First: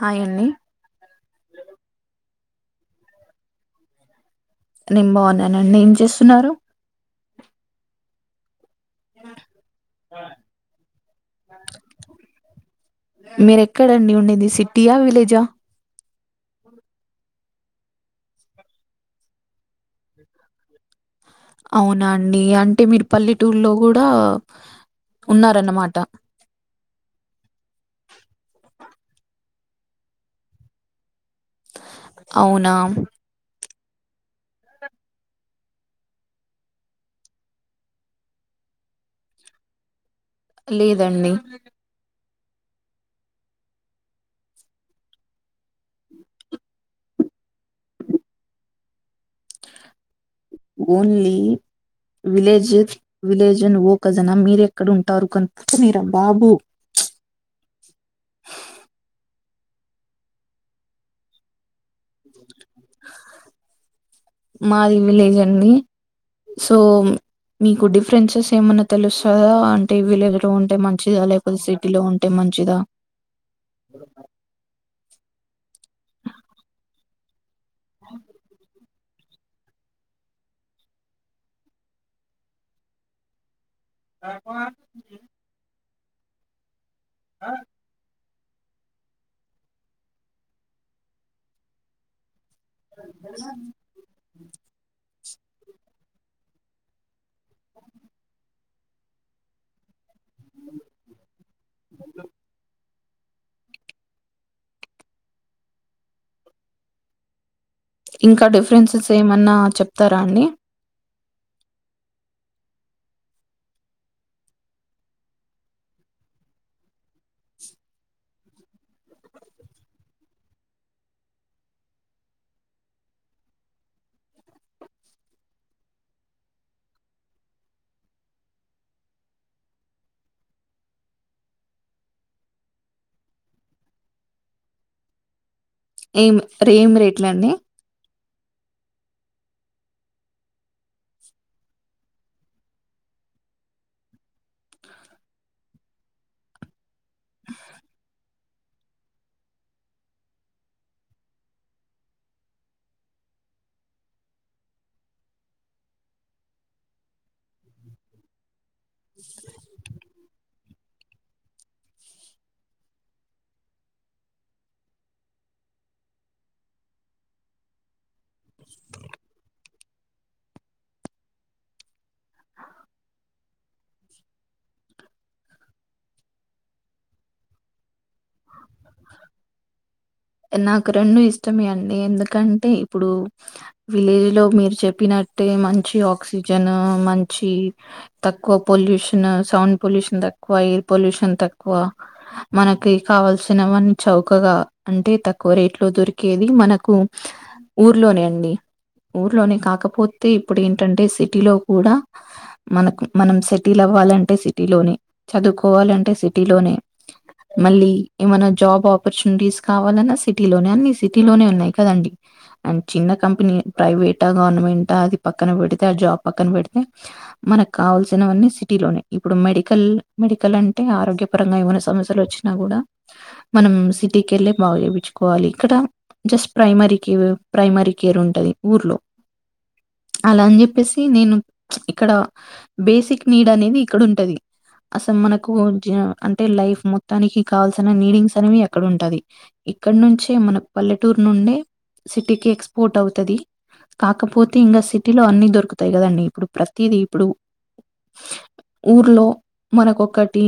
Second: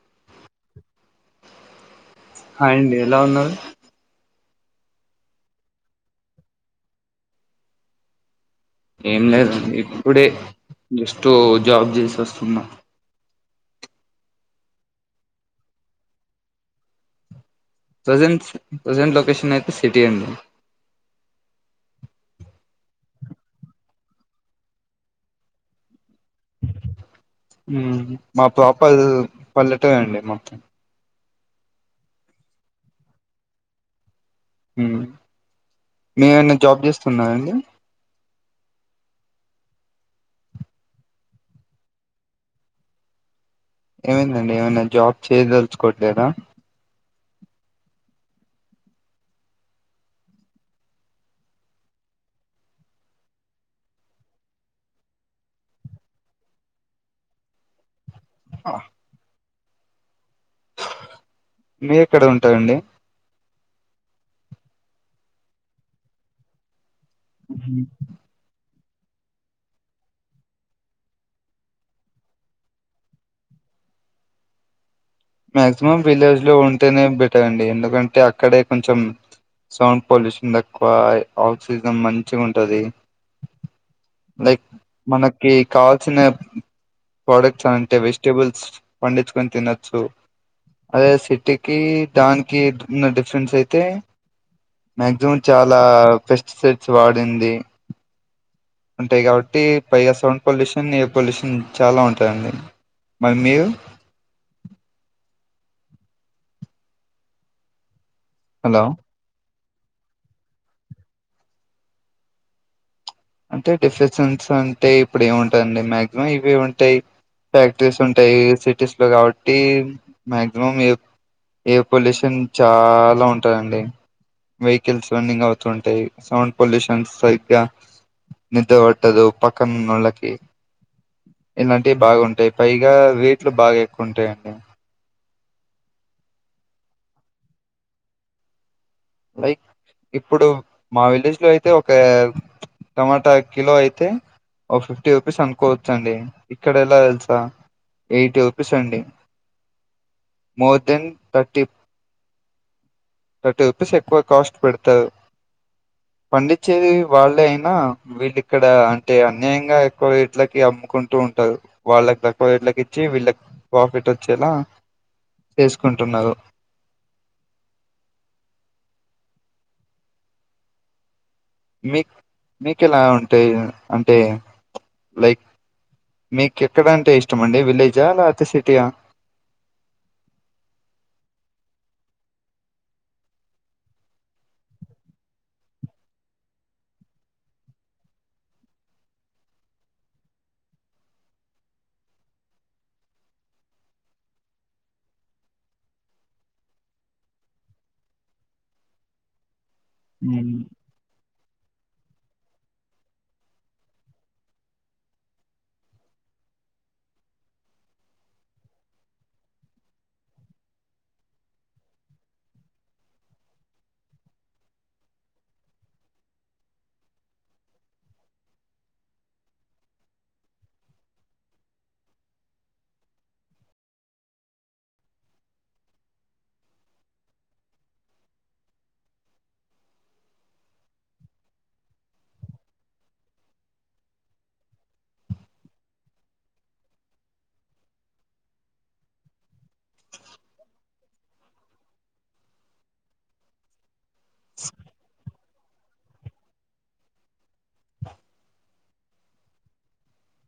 Hi అండి hi అండి ఎలా ఉన్నారు. నేను బాగున్నానండి ఏం చేస్తున్నారు. ఏం లేదు ఇప్పుడే జస్ట్ జాబ్ చేసి వస్తున్నా మీరేక్కడండి ఉండేంది సిటీయా, విలేజా ప్రజెంట్ ప్రజెంట్ లొకేషన్ అయితే సిటీ అండి. అవునా అండి అంటే మీరు పల్లెటూరులో కూడా ఉన్నారన్నమాట. ఉమ్మ్ మా ప్రాపర్ పల్లెటూరు అండి మా అవునా మేమనా జాబ్ చేస్తురన్నాండి. లేదండి. ఏమైందండి ఏమనా జాబ్ చేయదలుచుకోవట్లేదా ఓన్లీ విలేజ్ విలేజ్ అన్ ఓ జనా మీరెక్కడ ఉంటారు కనుపకు మీరా బాబు ఆ మీరు ఎక్కడ ఉంటారయండి. మాది విలేజ్ అండి సో మీకు డిఫరెన్సెస్ ఏమన్నా తెలుస్తుందా అంటే విలేజ్ లో ఉంటే మంచిదా లేకపోతే సిటీ లో ఉంటే మంచిదా. అ మాక్సిమం విలేజ్ లో ఉంటేనే బెటారండి ఎందుకంటే అక్కడే కొంచెం సౌండ్ పొల్యూషన్ తక్కువ ఆక్సిజన్ మంచి ఉంటది. లైక్ మనకి కావాల్సిన ప్రోడక్ట్స్ అంటే వేస్ట్ వెజిటబుల్స్ పండించుకని తినొచ్చు అదే సిటీకి దా నికి ఉన్న డిఫరెన్స్ అయితే మక్సిమం చాలా పెస్టిసైడ్స్ వాడింది. ఉంటాయి కాబట్టి పైగా సౌండ్ పొల్యూషన్ ఎయిర్ పొల్యూషన్ చాలా ఉంటాయండి. మరి మీరు ఇంకా హలో డిఫరెన్సెస్ ఏమన్నా చెప్తారా అండి. అంటే డిఫెసెన్స్ అంటే ఇప్పుడు ఏముంటాందండి మాక్సిమం ఇవే ఉంటాయి. ఫ్యాక్టరీస్ ఉంటాయి సిటీస్ లో కాబట్టి మాక్సిమం ఎయిర్ పొల్యూషన్ చాలా ఉంటందండి. వెహికల్స్ రన్నింగ్ అవుతూ ఉంటాయి సౌండ్ పొల్యూషన్ సరిగ్గా నిద్ర పట్టదు పక్కనొళకి ఇలాంటివి బాగుంటాయి పైగా రేట్లు బాగా ఎక్కువంటాయండి. ఏం రెట్ ఏం రేట్లండి లైక్ ఇప్పుడు మా విలేజ్ లో అయితే ఒక టమాటా కిలో అయితే ఓ ఫిఫ్టీ రూపీస్ అనుకోవచ్చండి ఇక్కడ ఎలా తెలుస ఏయిట్ రూపిస్ అండి మోర్ దన్ థర్టీ. థట్టీ రుపీస్ ఎక్కువ కాస్ట్ పెడతవ్ పండిచ్చేది వాళ్ళే అయినా వీళ్ళిక్ క్కడ అంటే అన్యాయంగా ఎక్కువ రెట్లకి అమ్ము కొంటూ ఉంటారు వాళ్ళకి తక్కువ రేట్లకి ఇచ్చి వీళ్ళకి ప్రాఫిట్ ఒచ్చేలా చేసుకుంటున్నరు [inaudible] మీక్ మీకెలా ఉంటది అంటే లైక్ మీకెక్కడ అంటే ఇష్టం అండి విలేజ్ నాకు రెండూ ఇష్టమే అండి ఎందుకంటే ఇప్పుడు విలేజ్ లో మీరు చెప్పినట్టే మంచి ఆక్సిజన్ మంచి తక్కువ పొల్యూషన్ సౌండ్ పొల్యూషన్ తక్కువ, ఎయిర్ పొల్యూషన్ తక్కువ మన కి కావల్సినవన్ని చౌకగా అంటే తక్కువ రేట్లో దొరికేది మనకు ఊర్లోనే అండి ఊర్లోనే కాకపోతే ఇప్పుడు ఏంటంటే సిటీలో కూడా మనకు మనం సెటిల్ అవ్వాలంటే సిటీలోనే, చదువుకోవాలంటే సిటీలోనే [inaudible] మళ్ళీ ఏమన్నా జాబ్ ఆపర్చునిటీస్ కావాలన్నా సిటీలోనే అన్ని సిటీలోనే ఉన్నయి కదండి? అండ్ చిన్న కంపెనీయే ప్రైవేటా గవర్నమెంటా అది పక్కన పెడితే ఆ జాబ్ పక్కన బెడితే మనకు కావల్సినవన్నీ సిటీలోనే ఇప్పుడు మెడికల్ మెడికల్ అంటే ఆరోగ్యపరంగా ఏమన్న సమస్యలొచ్ నాగ్గుడా మనం సిటీకి ఎళ్ళే బాగు చేపిచుకోవాలి ఇక్కడ జస్ట్ ప్రైమరీకి ప్రైమరీ కేర్ ఉంటది ఊర్లో [inaudible] అలా అని చెప్పేసి నేను ఇక్కడ బేసిక్ నీడనేది ఇక్కడ ఉంటది అసల్ మనకు ఒ జియో అంటే లైఫ్ మొ తానికి కావల్సిన నీడింగ్స్ అనేవి అక్కడ ఉంటది ఇక్కడ్నుంచే మన పల్లెటూరు నుండే సిటీకి ఎక్స్పోర్ట్ అవుతది, కాకపోతే ఇంగ సిటీలో అన్ని దొరుకు తయ్ కదండి ఇప్పుడు ప్రతిదీ ఇప్పుడు ఊర్లో మనకొకటి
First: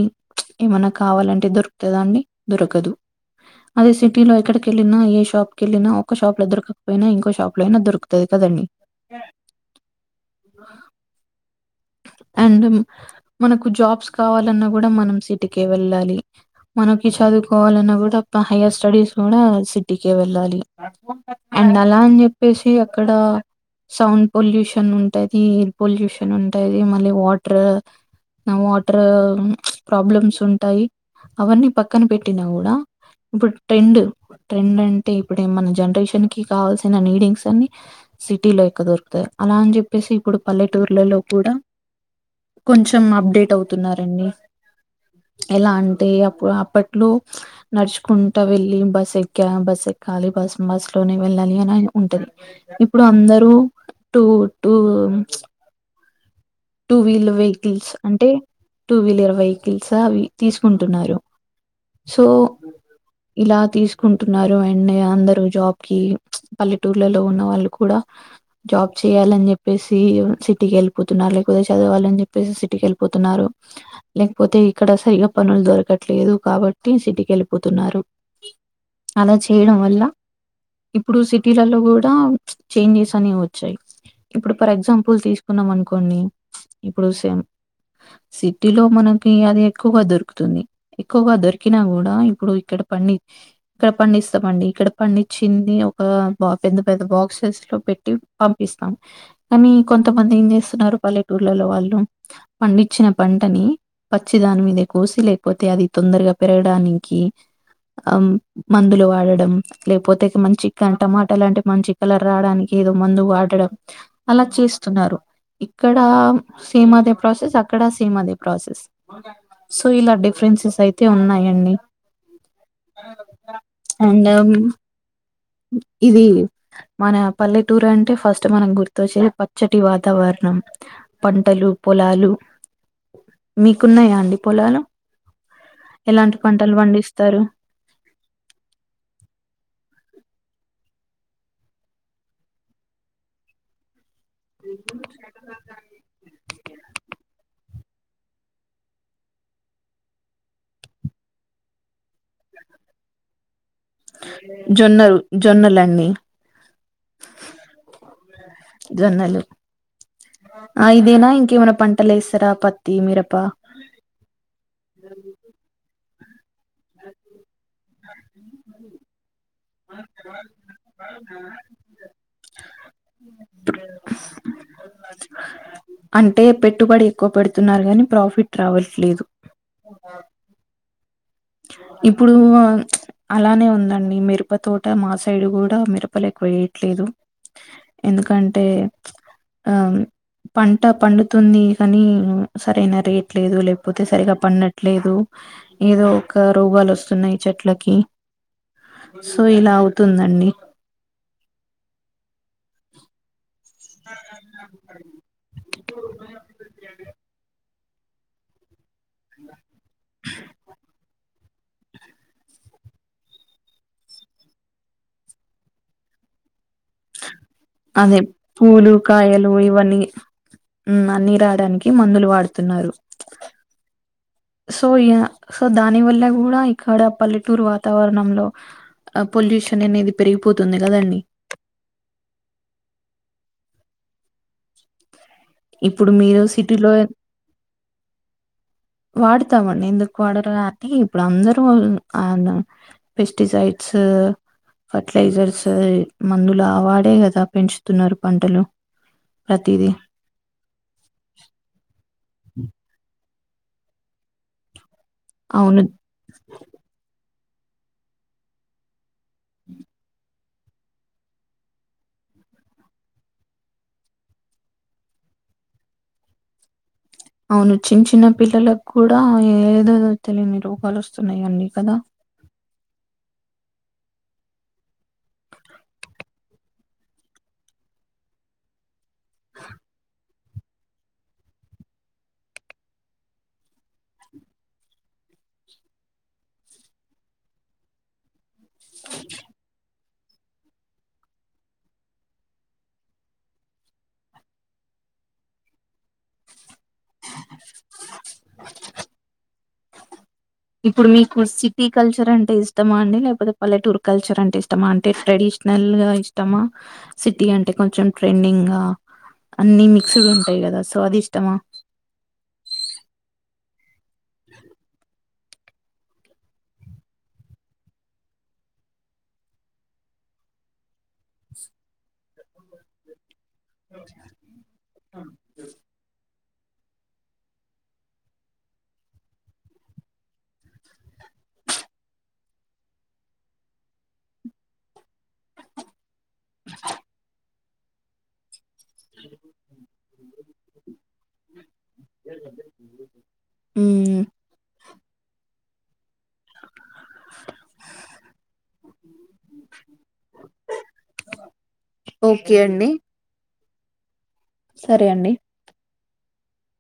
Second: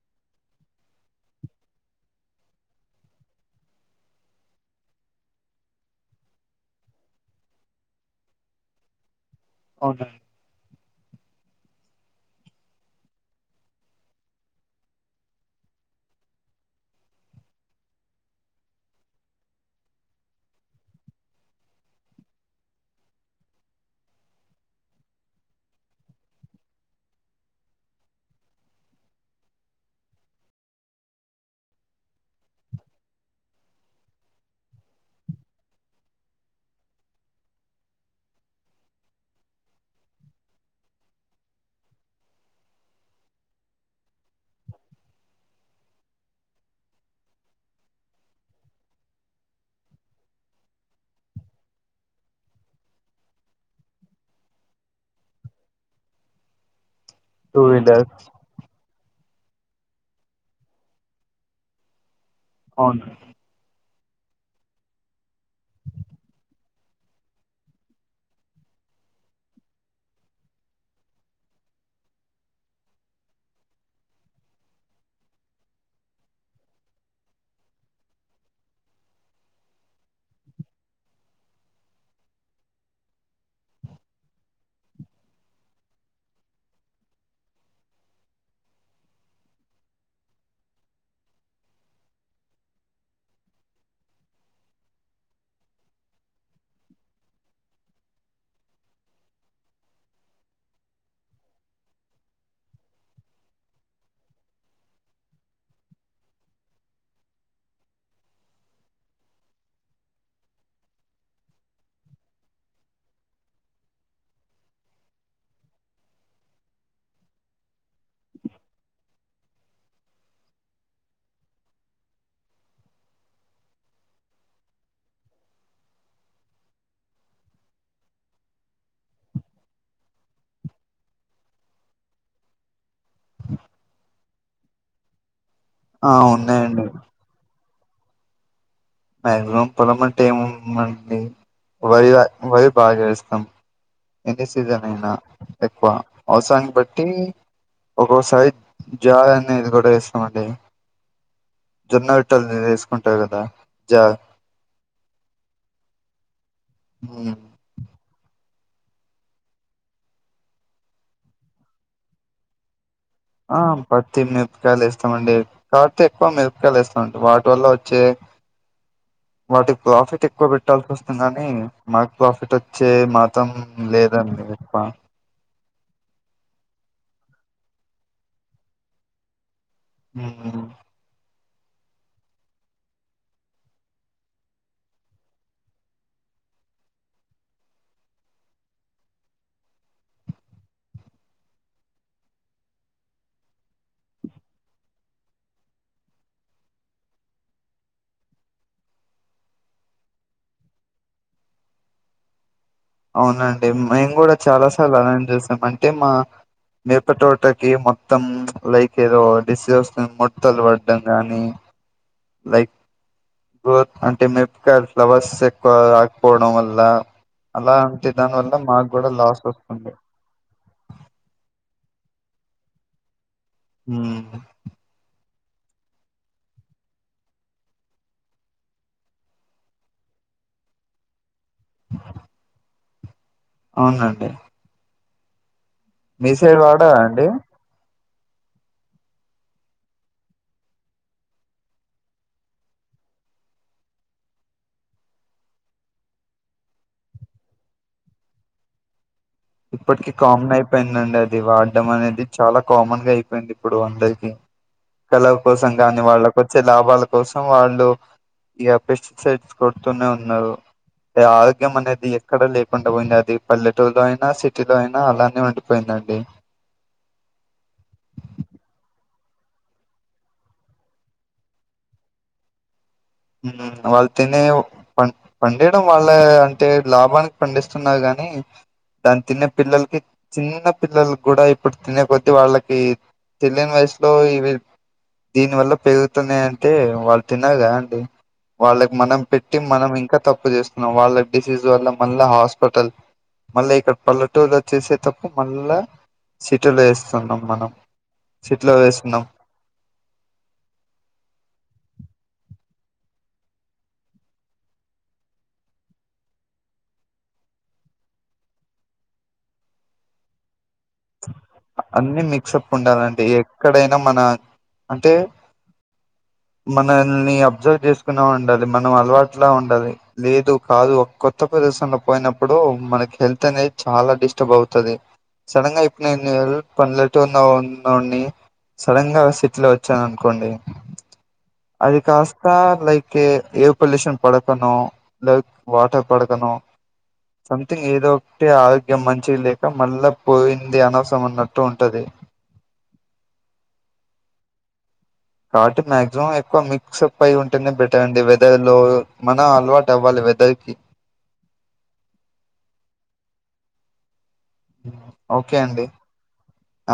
ఏమన్నా కావాలన్ టే దొరుకుతదా అండి దొరకదు అదే సిటీలో ఎక్కడికెళ్ళిన ఏ షాప్ కెళ్ళినా ఒక్క షాప్ లో దొరకపోయినా ఇంకో షాప్ లో అయినా దొరుకుతది కదండి? అవునా అ అండ్ మనకు జాబ్స్ కావాలన్నా గూడ మనం సిటీకే వెళ్ళాలి. మనకి చదువుకోవాలన్నా గూడ ప హైయర్ స్టడీస్ కూడా సిటీకే వెళ్ళాలి. అండ్ అలా అన్చెప్పేసి అక్కడ సౌండ్ పొల్యూషన్ ఉంటది, ఎయిర్ పొల్యూషన్ ఉన్ టది మళ్ళీ వాటర్ వాటర్ ప్రాబ్లమ్స్ ఉంటాయి. అవన్నీ పక్కన పెట్టినా గూడా ఇప్పుడ్ ట్రెండ్, ట్రెండ్ అంటే ఇప్పుడె మన జనరేషన్ కి కావల్సిన నీడింగ్స్ అన్ని అలా అని చెప్పేసి ఇప్పుడు పల్లెటూర్లలో కూడా కొంచెం అప్డేట్ అవుతున్నారండి. ఎలా అంటే అప్పుడు అప్పట్లో నడుచుకుంటా వెళ్ళి బస్ ఎక్కేది బస్ కాలీ బస్ బస్ లోనే వెళ్ళాలి అని ఉంటది ఇప్పుడు అందరూ two two two wheeler two vehicles wheeler అంటే టూ వీలర్ వెహికిల్స్ అవి తీసుకుంటున్నారు సో అవును ఇలా తీస్ కుంటున్నారు అండ్ అందరూ జాబ్ కి, పల్లెటూర్లలో ఉన్న వాళ్ళు కూడా జాబ్ చేయాలన్ జెప్పేసి చి సిటీకెళ్ళిపోతున్నారు లేకపోతే చదవాలన్ చెప్పేసి సిటీకెళ్ళిపోతున్నారు లేకపోతే ఇక్కడ సరిగా పను దొరకట్లేదు కాబట్టి సిటీకెళ్ళిపోతున్నారు. అలా చేయడం వల్ల ఇప్పుడు సిటీలలో ప్చ్ కూడా చేంజ్ చేస్తనే వచ్చాయి ఇప్పుడు ఫర్ ఎగ్జాంపుల్ తీసు కున్నం అనుకోండి ఇప్పుడు సేమ్ సిటీలో మనకి అది ఎక్కువగా దొరుకుతుంది. ఎక్కువగా దొరికినా కూడా ఇప్పుడు ఇక్కడ పండి ఇక్కడ పండిస్తామండి ఇక్కడ పండిచ్చింది ఒక బా పెద్ద పెద్ద బాక్సెస్ లో పెట్టి పంపిస్తాం కానీ కొం తమంది ఏం చేస్తున్నారు పల్లెటూర్లలో వాళ్ళు పండించిన పంటనీ పచ్చి దాని మీదే కోసి లేకపోతే అది తొందరగా పెరగడానికి ఆఁ మందులు వాడడం లేకపోతే మంచి కన్ టమాటా లాంటి మంచి కలర్ రావడాని ఏదో మందు వాడడం అలా చేస్తున్నారు. ఇక్కడ సేమ్ అదే ప్రాసెస్ అక్కడ సేమ్ అదే ప్రాసెస్ సో ఇలా డిఫరెం న్సెస్ అయితే ఉన్నాయండి. అండ్ ఇదీ మన పల్లెటూరు అంటే ఫస్ట్ మనం గుర్తొచ్చేది పచ్చటి వాతావర నం పంటలు పొలాలు మీకున్నాయా అండి పొలాలు ఆ ఎలాంటి పంటలు ఉన్నాయండి పండిస్తారు? మాక్సిమం పొలం అంటే ఏముందండి వరి వరి బాగా ఏస్తం. ఎనీ సీజన్ అయినా ఎక్కువ అవసరని బట్టి ఒక్కోసారి జార్ అనేది కూడా ఏస్తమండి జొన్న రొట్టల్ చేసుకుంటరు కదా జార్ జొన్నల్ జొన్నలండి ఉమ్. జొన్నలు ఆఁ ఇదేనా ఇంకేమైనా పంటలు ఏస్తరా ప ఆ పత్తి, మిపకాయలు, ఏస్తమండి. కాపోతే ఎక్కువ మి ర్పకాయలు ఏస్తం అండి వాటి వల్ల వచ్చే వాటికి ప్రాఫిట్ ఎక్కువ పెట్టాల్సి వస్తుందని, మాకు ప్రాఫిట్ వచ్చే మాత్రం లేదం అంటే పెట్టుబడి ఎక్కువ పెడు తున్నరు గానీ ప్రాఫిట్ రావట్లేదు. హ్మ్ ఇప్పుడూ ప్చ్ అలానే ఉందండి మిరప తోట మా సైడు కూడా మిరపలు ఎక్కువ ఎయట్లేదు. ఎందుకంటే ఆఁ పంట పండుతుంది కనీ, సరైన రేట్ లేదు. లేకపోతే సరిగా పండట్లేదు. ఏదో క రోగాలు వస్తున్నాయి చెట్లకి సో ఇలా అవుతుందండి. అవునం డి మేము గూడ చాలా సార్లు అలానే చేసాం. అంటే మా మిరప తోటకి మొ త్తం లైక్ ఏదో డిస్స్ వస్తూ మొట్టల్ పడ్డం అనీ లైక్ గ్రోత్ అంటే మిరపకాయలు ఫ్లవర్స్ ఎక్కువ రాకపోవడం వల్లా అదే పూలు కాయలు వస్తుంది ఇవన్నీ మ్మ్ అన్ని రాడానికి మందులు వాడుతున్నారు. హ్మ్ఁ సో యా సో దాని వల్ల కూడా ఇక్కడ పల్లెటూరు వాతావరణంలో ఆ పొల్యూషన్ అనేది పెరిగి పోతుంది కదండీ. అవునండి. ఇప్పుడు మీ మీరు సైడ్ వాడా సిటీలో అండి [inaudible] వాడతామండి ఎందుకు వాడరు అంటే ఇప్పుడు అందరూఆ పెస్టిసైడ్స్ ఆ ఫర్టిలైజర్స్ మందులు ఆవాడే కదా పెంచుతున్నారు పంటలు ప్రతీదీ. ఇప్పటికి కామన్ అయిపోయిందండి అది వాడం అనేది చాలా కామన్ గా అయిపోయింది ఇప్పుడు అందరికీ కలవ కోసం అవును. కానీ వాళ్ళక వచ్చే లాభాల కోసం వాళ్ళు ఈ అపేచ్ సెట్స్ కొడుతూనే ఉన్నారు ఆరోగ్యం అనేది ఎక్కడ లేకుండా పోయింది అది పల్లెటూరులో అయి ఆ సిటీలో అయినా అలానే ఉండిపోయిందండి అవును చిన్ చిన్న పిల్లలకు కూడా ఏదో తెలియని రోగాలు వస్తున్నాయిన్నీ కదా మ్ వాళ్ళు తినే పండ్ పండిడం వాళ్ళ అంటే లాభానికి పండిస్తున్నారు గానీ మ్ దాని తిినే పిల్లలకి చిన్న పిల్లలు కూడా ఇప్పుడు తినే కొద్దీ వాళ్ళకి తెలియని వయసులో ఇవి దీని వల్ల పెరుగుతున్నాయి అంటే వాళ్ళు తిన్నారుగా అండి వాళ్ళకి మనం పెట్టి మనం ఇంకా తప్పు చేస్తున్నాం వాళ్ళ డిసీజ్ వల్ల మళ్ళా హాస్పిటల్ మళ్ళా ఇక్కడ పల్లెటూలు వచ్చేసే తప్పు మళ్ళా సిటీలు వేస్ వస్తున్నాం మనం చెట్లో వేస్తున్నాం ఇప్పుడు మీకు సిటీ కల్చర్ అంటే ఇష్టమా అండి లేకపోతే పల్లెటూర్ కల్చర్ అంటే ఇష్టమా అంటే ట్రెడిషన్ నల్ గా ఇష్టమా సిటీ అంటే కొంచెం ట్రెండింగ్ గా అన్నిీ మిక్స్డ్ ఉంటాయి కద అన్నిీ మిక్స్ అప్ ఉండాలంటడి ఎక్కడైనా మన అంటే [inaudible] మనల్ని అబ్జర్వ్ చేసుకున్నా ఉండాలి మనం అలవాట్లా ఉండాలి లేదు కాదు కొత్త ప్రదేశంలో పోయినప్పుడు మనకి హెల్త్ అనేది చాలా డిస్టర్బ్ అవుతుది సడన్ గా ఇప్పుడు నేను పల్లె టూర్ల ఉన్నోన్ని సడన్ గా సిటీ లో వచ్చాను అనుకోండి అది కాస్త లైక్ ఎర్ పొల్యూషన్ పడకనో లైక్ వాటర్ పడకనో సంథింగ్ ఏదో ఒకటి ఆరోగ్యం మంచిగ లేక మళ్ళా పోయి అనసం ఉన్నట్టు ఉంటది హ్మ్. కాబట్టి మ్యాగ్ ఎక్కువ మిక్స్ అప్ అయి ఉంటేనే పెట్టండి వెదర్ లో మనం అలవాటు అవ్వాలి వెదర్ కి [inaudible] ఓకే అండి ఓకే అండి